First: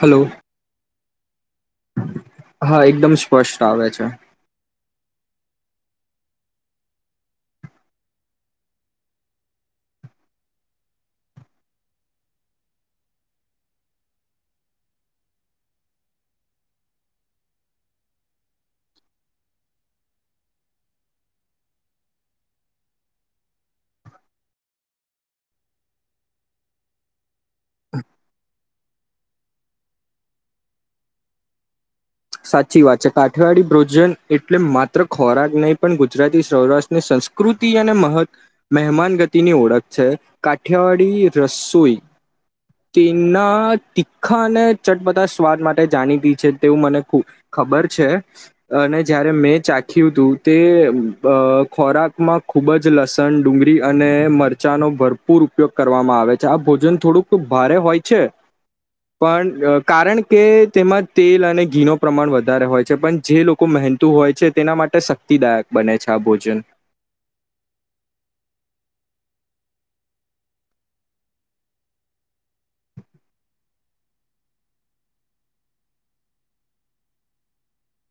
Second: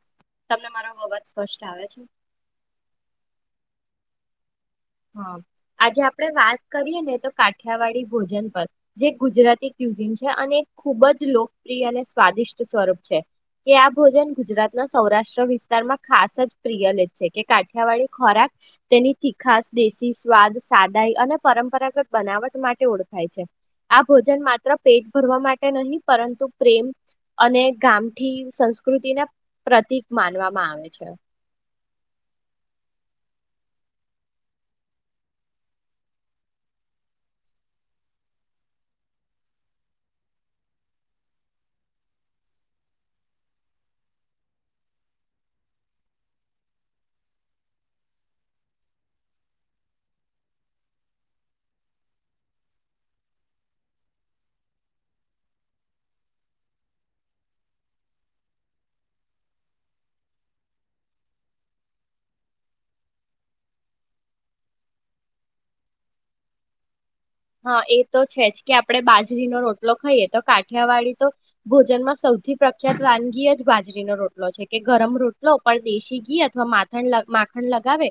Hello તમને મારા અવાજ સ્પષ્ટ આવે છે? હા એકદમ સ્પષ્ટ આવે છે. હા, આજે આપડે વાત કરીએ ને તો કાઠિયાવાડી ભોજન પર જે ગુજરાતી ક્યુઝિન છે અને ખુબજ લોકપ્રિય અને સ્વાદિષ્ટ સ્વરૂપ છે, કે આ ભોજન ગુજરાતના સૌરાષ્ટ્ર વિસ્તારમાં ખાસજ પ્રિયલીત છે, કે કાઠિયાવાડી ખોરાક તેનીથી તીખાસ દેશી સ્વાદ, સાદાઈ અને પરંપરાગત બનાવટ માટે ઓળખાય છે. આ ભોજન માત્ર પેટ ભરવા માટે નહીં, પરંતુ પ્રેમ અને ગામઠી સંસ્કૃતિને પ્રતિક માનવામાં આવે છે. સાચી વાત છે, કાઠિયાડી ભોજન એટલે માત્ર ખોરાક નહીં પણ ગુજરાતી સૌરાષ્ટ્રની સંસ્કૃતિ અને મહત મહેમાન ગતિની ઓળખ છે. કાઠિયાવાડી રસોઈ તેના તીખા અને ચટપતા સ્વાદ માટે જાણીતી છે, તેવું મને ખબર છે અને જયારે મેં ચાખ્યું હતું તે ખોરાકમાં ખુબજ લસણ, ડુંગળી અને મરચાંનો ભરપૂર ઉપયોગ કરવામાં આવે છે. આ ભોજન થોડુંક ભારે હોય છે, પણ કારણકે તેમાં તેલ અને ઘીનો પ્રમાણ વધારે હોય છે, પણ જે લોકો મહેનતું હોય છે તેના માટે શક્તિદાયક બને છે, આ ભોજન. હા, એતો છેજ કે આપડે બાજરીનો રોટલો ખાઈએ તો કાઠિયાવાડી તો ભોજનમાં સૌથી પ્રખ્યાત વાનગી જ બાજરીનો રોટલો છે કે ગરમ રોટલો ઉપર દેશી ઘી અથવા માથ માખણ લગાવે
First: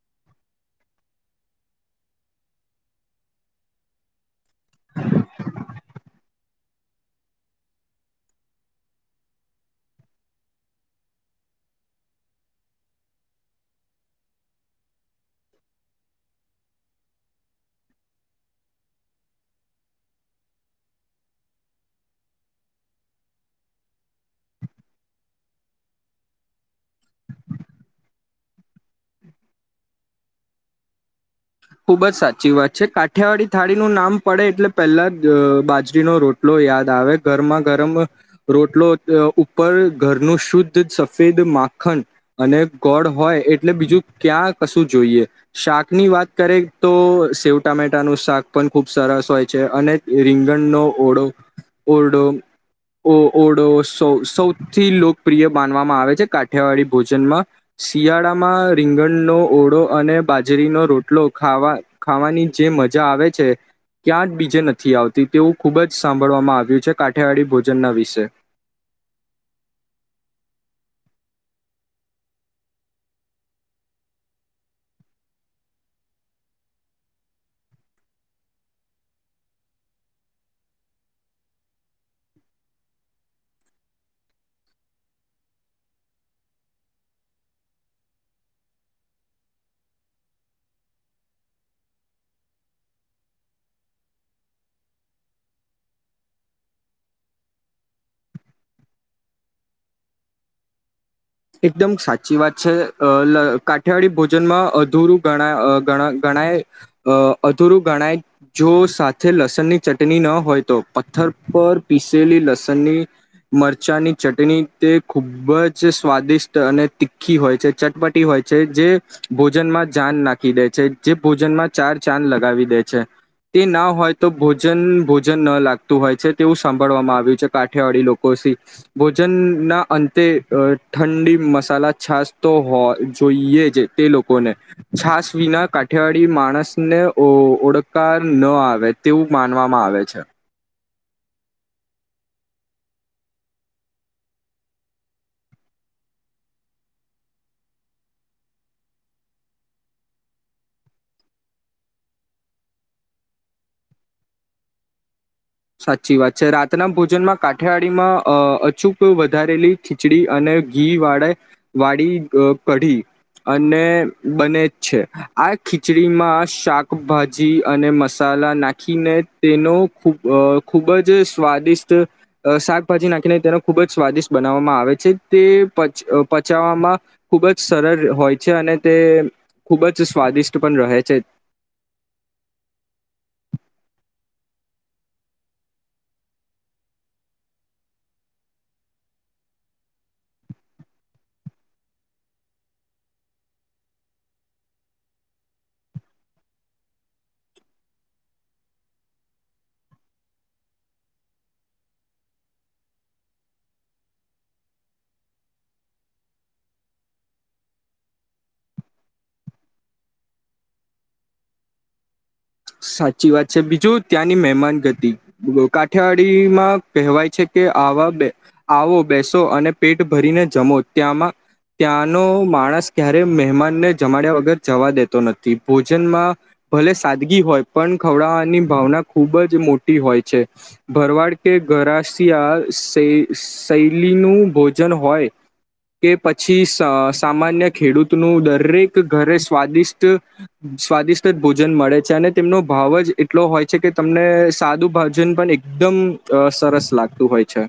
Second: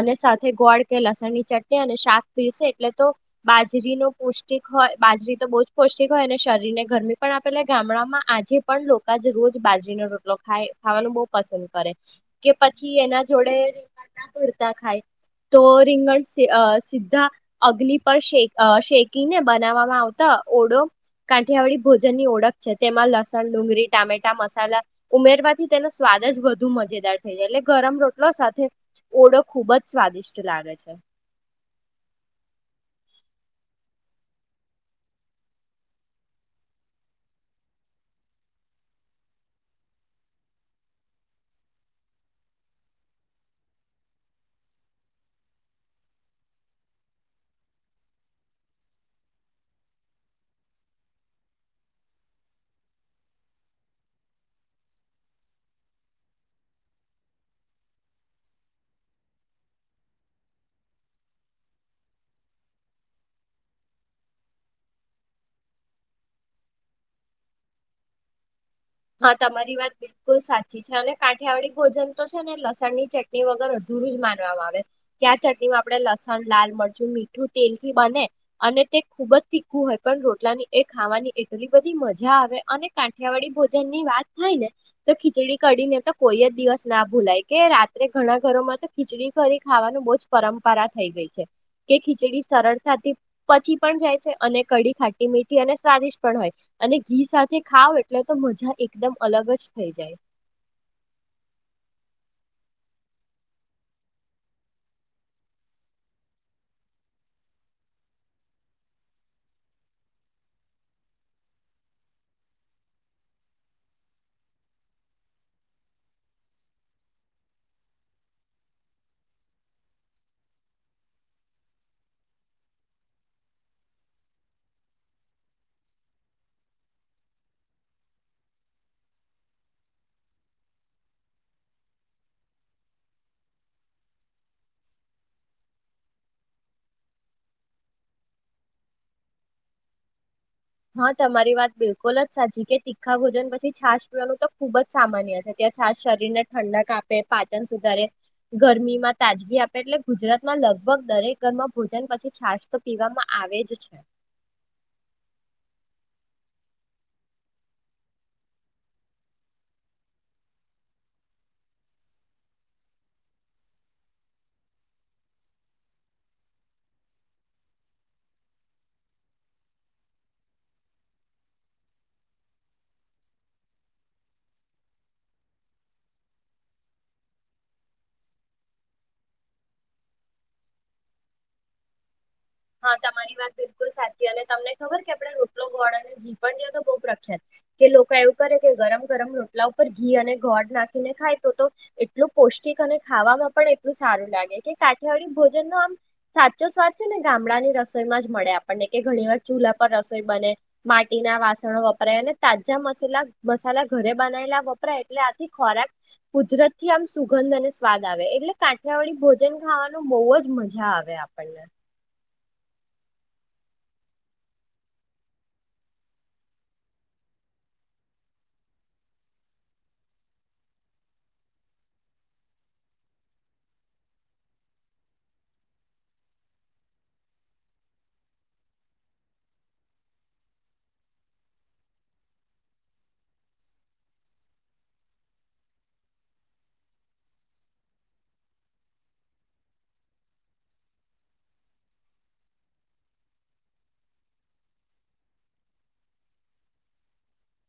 અને સાથે ગોળ કે લસણની ચટણી અને શાક પીરસે એટલે તો બાજરીનું પૌષ્ટિક હોય બાજરી તો બહુ જ પૌષ્ટિક હોય અને શરીર ને ગરમી પણ આપેલા ગામડામાં આજે પણ લોકો જ રોજ બાજરીનો રોટલો ખાય, ખાવાનું બહ પસંદ કરે, કે પછી એના જોડે રીંગણ ના ભરતા ખાય તો રીંગણ સીધા અગ્નિ પર શે શેકીને બનાવવામાં આવતા ઓડો કાંઠિયાવાળી ભોજન ની ઓળખ છે. તેમાં લસણ, ડુંગળી, ટામેટા, મસાલા ઉમેરવાથી તેનો સ્વાદ જ વધુ મજેદાર થઈ જાય, એટલે ગરમ રોટલો સાથે ઓડો ખુબજ સ્વાદિષ્ટ લાગે છે. ખુબજ સાચી વાત છે. કાઠિયાવાડી થાળીનું નામ પડે એટલે પહેલા બાજરીનો રોટલો યાદ આવે, ગરમાં ગરમ રોટલો ઉપર ઘરનું શુદ્ધ સફેદ માખણ અને ગોળ હોય એટલે બીજું ક્યાં કશું જોઈએ, શાકની વાત કરે તો સેવ ટામેટાનું શાક પણ ખૂબ સરસ હોય છે અને રીંગણનો ઓડો ઓરડો ઓ ઓડો સ સૌથી લોકપ્રિય માનવામાં આવે છે કાઠિયાવાડી ભોજનમાં, શિયાળામાં રીંગણનો ઓળો અને બાજરીનો રોટ લો ખાવા ખાવાની જે મજા આવે છે ક્યાં જ બીજે નથી આવતી તેવું ખુબજ સાંભળવામાં આવ્યું છે, કાઠિયાવાડી ભોજનના વિશે. હા, તમારી વાત બિલકુલ સાચી છે અને કાંઠિયાવાડી ભોજન તો છે ને લસણ ની ચટણી વગર અધુરુંજ માનવામાં આવે, કે્યા ચટણીમાં આપણે લસણ, લાલ મરચું, મીઠું, તેલ થી બને અને તે ખુબજ તીખું હોય, પણ રોટલાની એ ખાવાની એટલી બધી મજા આવે અને કાંઠિયાવાડી ભોજન જેમની વાત થાય ને તો ખીચડી કડીને તો કોઈ જ દિવસ ના ભૂલાય કે રાત્રે ઘણા ઘરોમાં તો ખીચડી કડી ખાવાનું બહુ જ પરંપરા થઈ ગઈ છે કે ખીચડી સરળતાથી પચી પણ જાય છે અને કડી ખાટી મીઠી અને સ્વાદિષ્ટ પણ હોય અને ઘી સાથે ખાવ એટલે તો મજા એકદમ અલગ જ થઈ જાય. એકદમ સાચી વાત છે અ ન કાઠિયાવાડી ભોજનમાં અધૂરું ગણા અ ગણા ગણાય અ અધૂરું ગણાય. જો સાથે લસણની ચટણી ન હોય તો પથ્થર પર પીસેલી લસણની મરચાંની ચટણી તે ખૂબ જ સ્વાદિષ્ટ અને તીખી હોય છે, ચટપટી હોય છે જે ભોજનમાં જાન નાખી દે છે, જે ભોજનમાં ચાર ચંદ લગાવી દે છે. તે ના હોય તો ભોજન ભોજન ન લાગતું હોય છે તેવું સાંભળવામાં આવ્યું છે. કાઠિયાવાડી લોકો સ ભોજનના અંતે અ ઠંડી મસાલા છાસ તો હો જોઈએ જ તે લોકોને છાસ વિના કાઠિયાિયાડી માણસને ઓ ઓળકાર ન આવે તેવું માનવામાં આવે છે. હા તમારી વાત બિલકુલ જ સાચી કે તીખા ભોજન પછી છાશ પીવાનું તો ખૂબ જ સામાન્ય છે. ત્યાં છાસ શરીરને ઠંડક આપે, પાચન સુધારે, ગરમીમાં તાજગી આપે એટલે ગુજરાતમાં લગભગ દરેક ઘરમાં ભોજન પછી છાશ તો પીવામાં આવે જ છે. સાચી વાત છે રાતના ભોજનમાં કાઠિયાડીમાં અ અચૂક વધારેલી ખીચડી અને ઘી વાળા વાળી કઢી અને બને જ છે. આ ખીચડીમાં શાકભાજી અને મસાલા નાખીને તેનો ખૂબ અ ખૂબ જ સ્વાદિષ્ટ અ શાકભાજી નાખીને તેને ખૂબ જ સ્વાદિષ્ટ બનાવવામાં આવે છે. તે પચ પચાવવામાં ખૂબ જ સરળ હોય છે અને તે ખૂબ જ સ્વાદિષ્ટ પણ રહે છે. હા તમારી વાત બિલકુલ સાચી અને તમને ખબર કે આપણે રોટલો ગોળ અને ઘી પણ ત્યા તો બવ પ્રખ્યાત કે લોકો એવું કરે કે ગરમ ગરમ રોટલા ઉપર ઘી અને ગોળ નાખીને ખાય તો તો એટલું પૌષ્ટિક અને ખાવામાં પણ એટલું સારું લાગે કે કાઠિયાવાડી ભોજન નો આમ સાચો સ્વાદ છે ને ગામડાની રસોઈમાં જ મળે આપણને કે ઘણી વાર ચૂલા પર રસોઈ બને, માટીના વાસણો વપરાય અને તાજા મસાલા મસાલા ઘરે બનાયલા વપરાય એટલે આથી ખોરાક કુદરત થી આમ સુગંધ અને સ્વાદ આવે એટલે કાંઠિયાવાળી ભોજન ખાવાનું બહુ જ મજા આવે આપણને. સાચી વાત છે. બીજું ત્યાંની મહેમાન ગતિ કાઠિયાવાડીમાં કહેવાય છે કે આવા આવો બેસો અને પેટ ભરીને જમો ત્યાંમાં ત્યાંનો માણસ ક્યારે મહેમાનને જમાડ્યા વગર જવા દેતો નથી. ભોજનમાં ભલે સાદગી હોય પણ ખવડાવાની ભાવના ખૂબ જ મોટી હોય છે. ભરવાડ કે ઘરાશિયા શય શૈલીનું ભોજન હોય કે પછી સ સામાન્ય ખેડૂતનું દરેક ઘરે સ્વાદિષ્ટ સ્વાદિષ્ટ જ ભોજન મળે છે અને તેમનો ભાવ જ એટલો હોય છે કે તમને સાદું ભાજન પણ એકદમ સરસ લાગતું હોય છે.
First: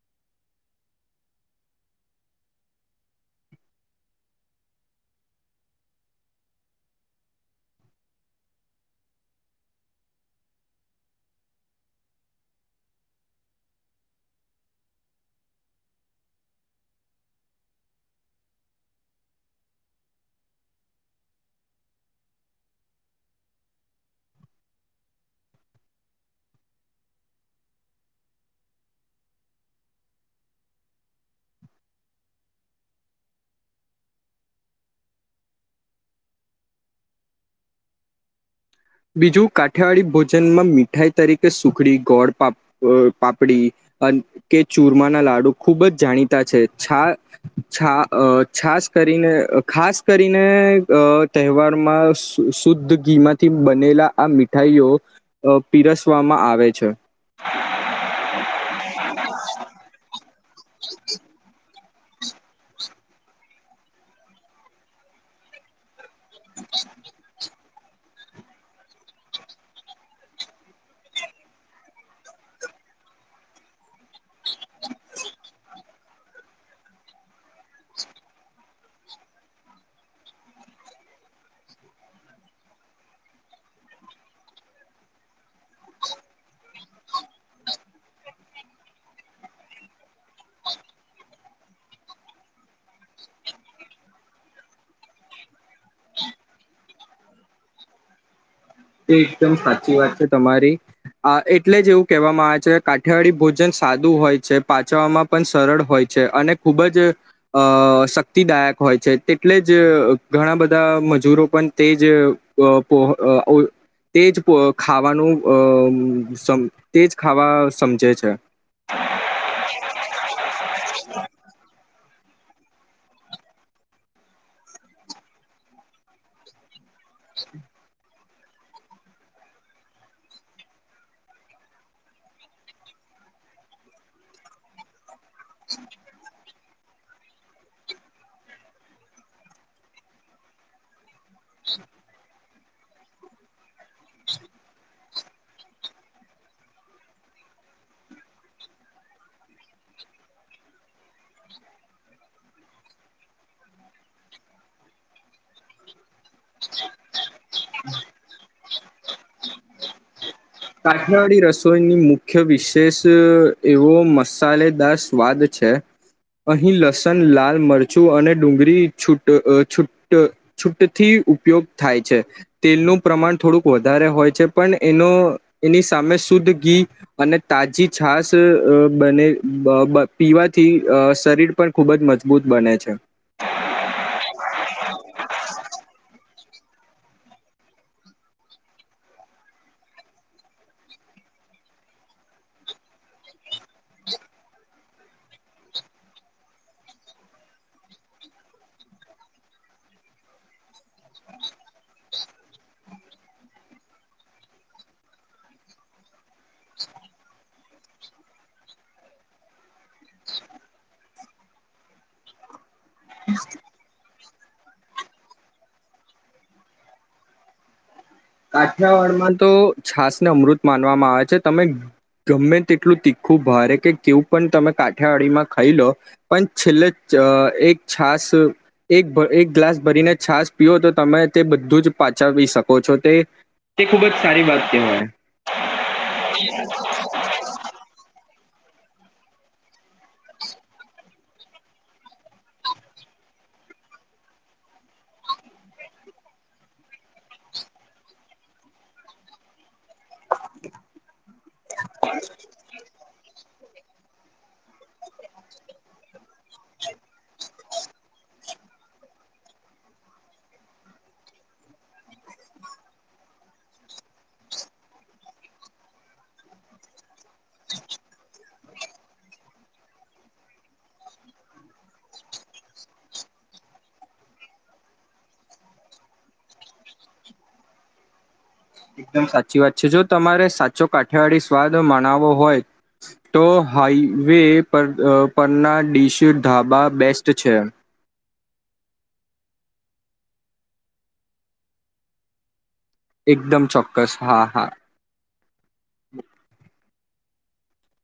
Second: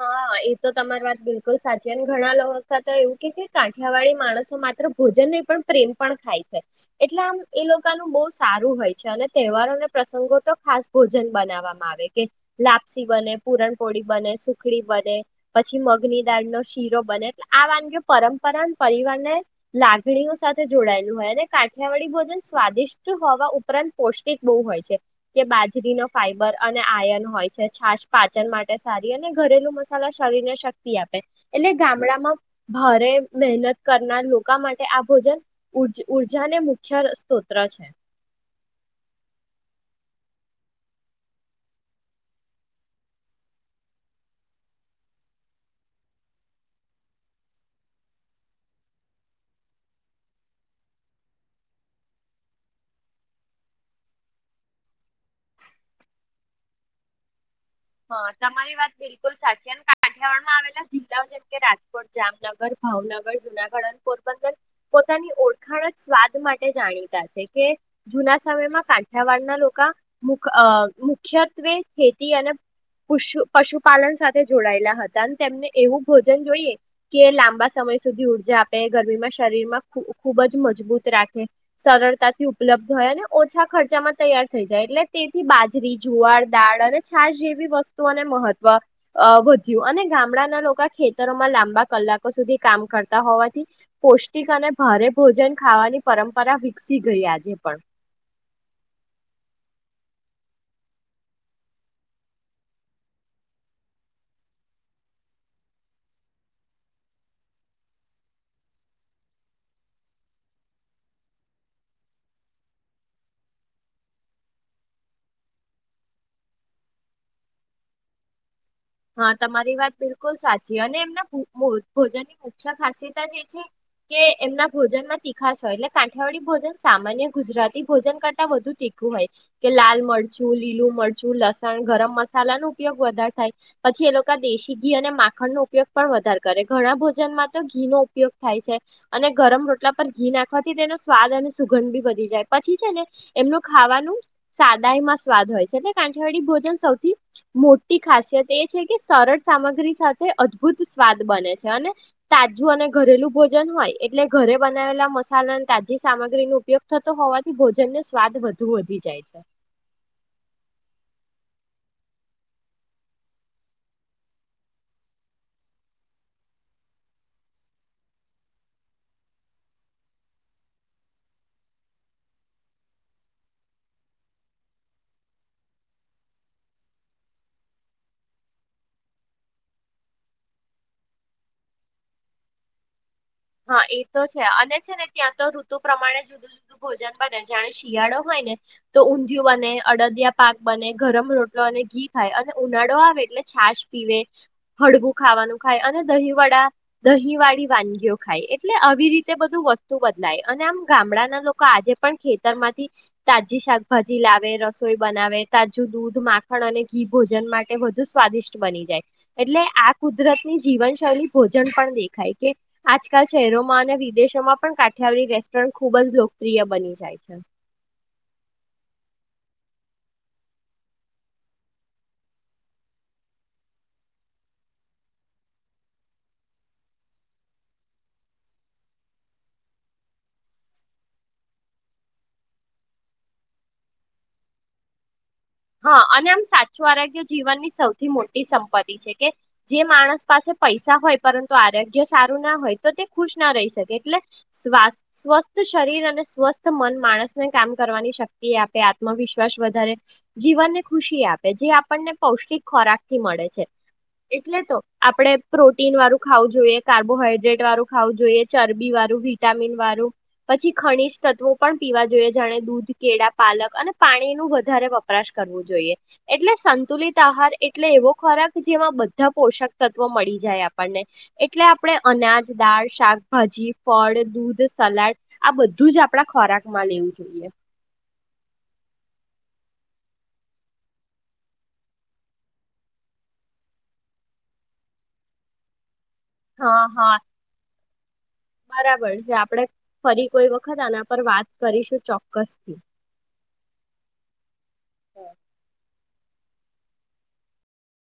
હા એ તો તમારી વાત બિલકુલ સાચી ને ઘણા લોકો તો એવું કે છે કાંઠિયાવાળી માણસો માત્ર ભોજન નહી પણ પ્રેમ પણ ખાય છે. એટલે આમ એ લોકોનું બવ સારું હોય છે અને તહેવારો અને પ્રસંગો તો ખાસ ભોજન બનાવવામાં આવે કે લાપસી બને, પુરણપોળી બને બને, પછી મગની દાળ ન શીરો બને એટલે આ વાનગી પરંપરા પરિવારને લાગણીઓ સાથે જોડાયેલું હોય અને કાઠિયાવાડી ભોજન સ્વાદિષ્ટ હોવા ઉપરાંત પોૌષ્ટિક બહુ હોય છે કે બાજરીનો ફાઈબર અને આયન હોય છે છાસ પાચન માટે સારી અને ઘરેલું મસાલા શરીર ને શક્તિ આપે એટલે ગામડામાં ભારે મહેનત કરનાર લોકો માટે આ ભોજન ઉ ઉર્જાને મુખ્ય સ્તોત્ર છે. બીજું કાઠિયાવાડી ભોજનમાં મીઠાઈ તરીકે સુખડી ગોળ પા અ પાપડી કે ચૂરમાના લાડુ ખુબ જ જાણીતા છે. છા છા અ છાસ કરીને ખાસ કરીને અ તહેવારમાં શુદ્ધ ઘીમાંથી થી બનેલા આ મીઠાઈઓ અ પીરસવામાં આવે છે. હા તમારી વાત બિલકુલ સાચી અને કાઠિયાવાડમાં આવેલા જિલ્લાઓ જેમ કે રાજ કોટ, જામનગર, ભાવનગર, જુનાગઢ અને પોરબંદર પોતાની ઓળખાણ સ્વાદ માટે જાણીતા છે કે જૂના સમયમાં કાંઠિયાવાડના લોકા મુ અ મુખ્યત્વે ખેતી અને પશુ પશુપાલન સાથે જોડાયેલા હતા અને તેમને એવું ભોજન જોઈએ કે લાંબા સમય સુધી ઊર્જા આપે ગરમીમાં શરીર માં ખૂ ખૂબ જ મજબૂત રાખે સરળતાથી ઉપલબ્ધ હોય અને ઓછા ખર્ચામાં તૈયાર થઈ જાય એટલે તેથી બાજરી, જુવાર, દાળ અને છાાસ જેવી વસ્તુને મહત્વ વધ્યું અને ગામડાના લોકો ખેતરોમાં લાંબા કલાકો સુધી કામ કરતા હોવાથી પૌષ્ટિક અને ભારે ભોજન ખાવાની પરંપરા વિકસી ગઈ આજે પણ. તે એકદમ સાચી વાત છે તમારી આ. એટલેજ એવું કહેવામાં આવે છે, કાઠિયાવાડી ભોજન સાદું હોય છે પાચવામાં પણ સરળ હોય છે અને ખૂબ જ અહ શક્તિદાયક હોય છે, તેટલેજ ઘણા બધા મજૂરો પણ તે જ પો તેજ ખાવાનું અહ તેજ ખાવા સમજે છે. હા, તમારી વાત બિલકુલ સાચી અને એમના મૂ ભોજનની મુખ્ય ખાસિયત એ છે કે એમના ભોજનમાં તીખાશ હોય એટલે કાંઠિયાવાડી ભોજન સામાન્ય ગુજરાતી ભોજન કરતા વધુ તીખું હોય કે લાલ મરચું, લીલું મરચું, લસણ, ગરમ મસાલા ન ઉપયોગ વધારે થાય પછી એ લોકો દેશી ઘી અને માખણનો ઉપયોગ પણ વધારે કરે. ઘણા ભોજનમાં તો ઘીનો ઉપયોગ થાય છે અને ગરમ રોટલા પર ઘી નાખવાથી તેનો સ્વાદ અને સુગંધ બી વધી જાય, પછી છે ને એમનું ખાવાનું સાદાયમાં સ્વાદ હોય છે એટલે કાંઠિયાવાડી ભોજન સૌથી મોટી ખાસિયત એ છે કે સરળ સામગ્રી સાથે અદભુત સ્વાદ બને છે અને તાજું અને ઘરેલું ભોજન હોય એટલે ઘરે બનાવેલા મસાલા અને તાજી સામગ્રીનો ઉપયોગ થતો હોવાથી ભોજનને સ્વાદ વધુ વધી જાય છે. કાઠનાળી રસોઈની મુખ્ય વિશેષ એવો મસાલેદાર સ્વાદ છે, અહીં લસણ, લાલ મરચું અને ડુંગળી છૂટ છૂટ છૂટથી ઉપયોગ થાય છે. તેલનું પ્રમાણ થોડુંક વધારે હોય છે પણ એનો એની સામે શુદ્ધ ઘી અને તાજી છાસ બને બ પીવાથી અહ શરીર પણ ખૂબજ મજબૂત બને છે. હા, એતો છે અને છે ને ત્યાં તો ઋતુ પ્રમાણે જુદું જુ ભોજન બને. જાણે શિયાળો હોય ને તો ઊંધિયું બને, અડદિયા પાક બને, ગરમ રોટલો અને ઘી ખાય અને ઉનાળો આવે એટલે છાશ પીવે, ફળગું ખાવાનું ખાય અને દહીં વળ દહીંવાળી વાનગીઓ ખાય એટલે આવી રીતે બધું વસ્તુ બદલાય અને આમ ગામડાના લોકો આજે પણ ખેતર માંથી તાજી શાકભાજી લાવે, રસોઈ બનાવે, તાજું દૂધ માખણ અને ઘી ભોજન માટે વધુ સ્વાદિષ્ટ બની જાય એટલે આ કુદરતની જીવનશૈલી ભોજન પણ દેખાય કે આજકાલ શહેરોમાં અને વિદેશ માં પણ કાઠિયાડી રેસ્ટોરન્ટ ખુબજ લોકપ્રિય બની જાય છે. કાઠિયાવાડમાં તો છાસને અમૃત માનવામાં આવે છે. તમે ગમે તેટલું તીખું ભારે કે કેવું પણ તમે કાઠિયાવાડીમાં ખાઈ લો પણ છેલ્લે એક છાસ એક એક ગ્લાસ ભરીને છાસ પીઓ તો તમે તે બધું જ પાચાવી શકો છો. તે, તે ખુબજ સારી વાત કેહવાય. હા અને આમ સાચું આરોગ્ય જીવનની સૌથી મોટી સંપત્તિ છે કે જે માણસ પાસે પૈસા હોય પરંતુ આરોગ્ય સારું ના હોય તો તે ખુશ ના રહી શકે એટલે સ્ સ્વસ્થ શરીર અને સ્વસ્થ મન માણસને કામ કરવાની શક્તિ આપે, આત્મવિશ્વાસ વધારે જીવન ને ખુશી આપે જે આપણને પૌષ્ટિક ખોરાક થી મળે છે, એટલે તો આપડે પ્રોટીન વાળું ખાવું જોઈએ, કાર્બોહાઈડ્રેટ વાળું ખાવું જોઈએ, ચરબી વાળું, વિટામીન વાળું, પછી ખનીજ તત્વો પણ પીવા જોઈએ, જાણે દૂધ કેળા પાલક અને પાણી નું વધારે વપ વપરાશ કરવું જોઈએ, એટલે સંતુલિત આહાર એટલે એવો ખોરાક જેમાં બધા પોષક તત્વો મળી જાય આપણને એટલે આપણે અનાજ, દાળ શાકભાજી, ફળ, દૂધ, સલાડ આ બધુંજ આપડા ખોરાકમાં લેવું જોઈએ. એકદમ સાચી વાત છે, જો તમારે સાચો કાઠિયાવાળડી સ્વાદ મનાવો હોય, તો હાઈવે પર પરના ડીશ ચીર ધાબા હા હા બેસ્ટ છે. જે આપડે ફરી કોઈ વખત આના પર વાત કરીશું ચોક્કસથી. એકદમ ચોક્કસ હા, હા.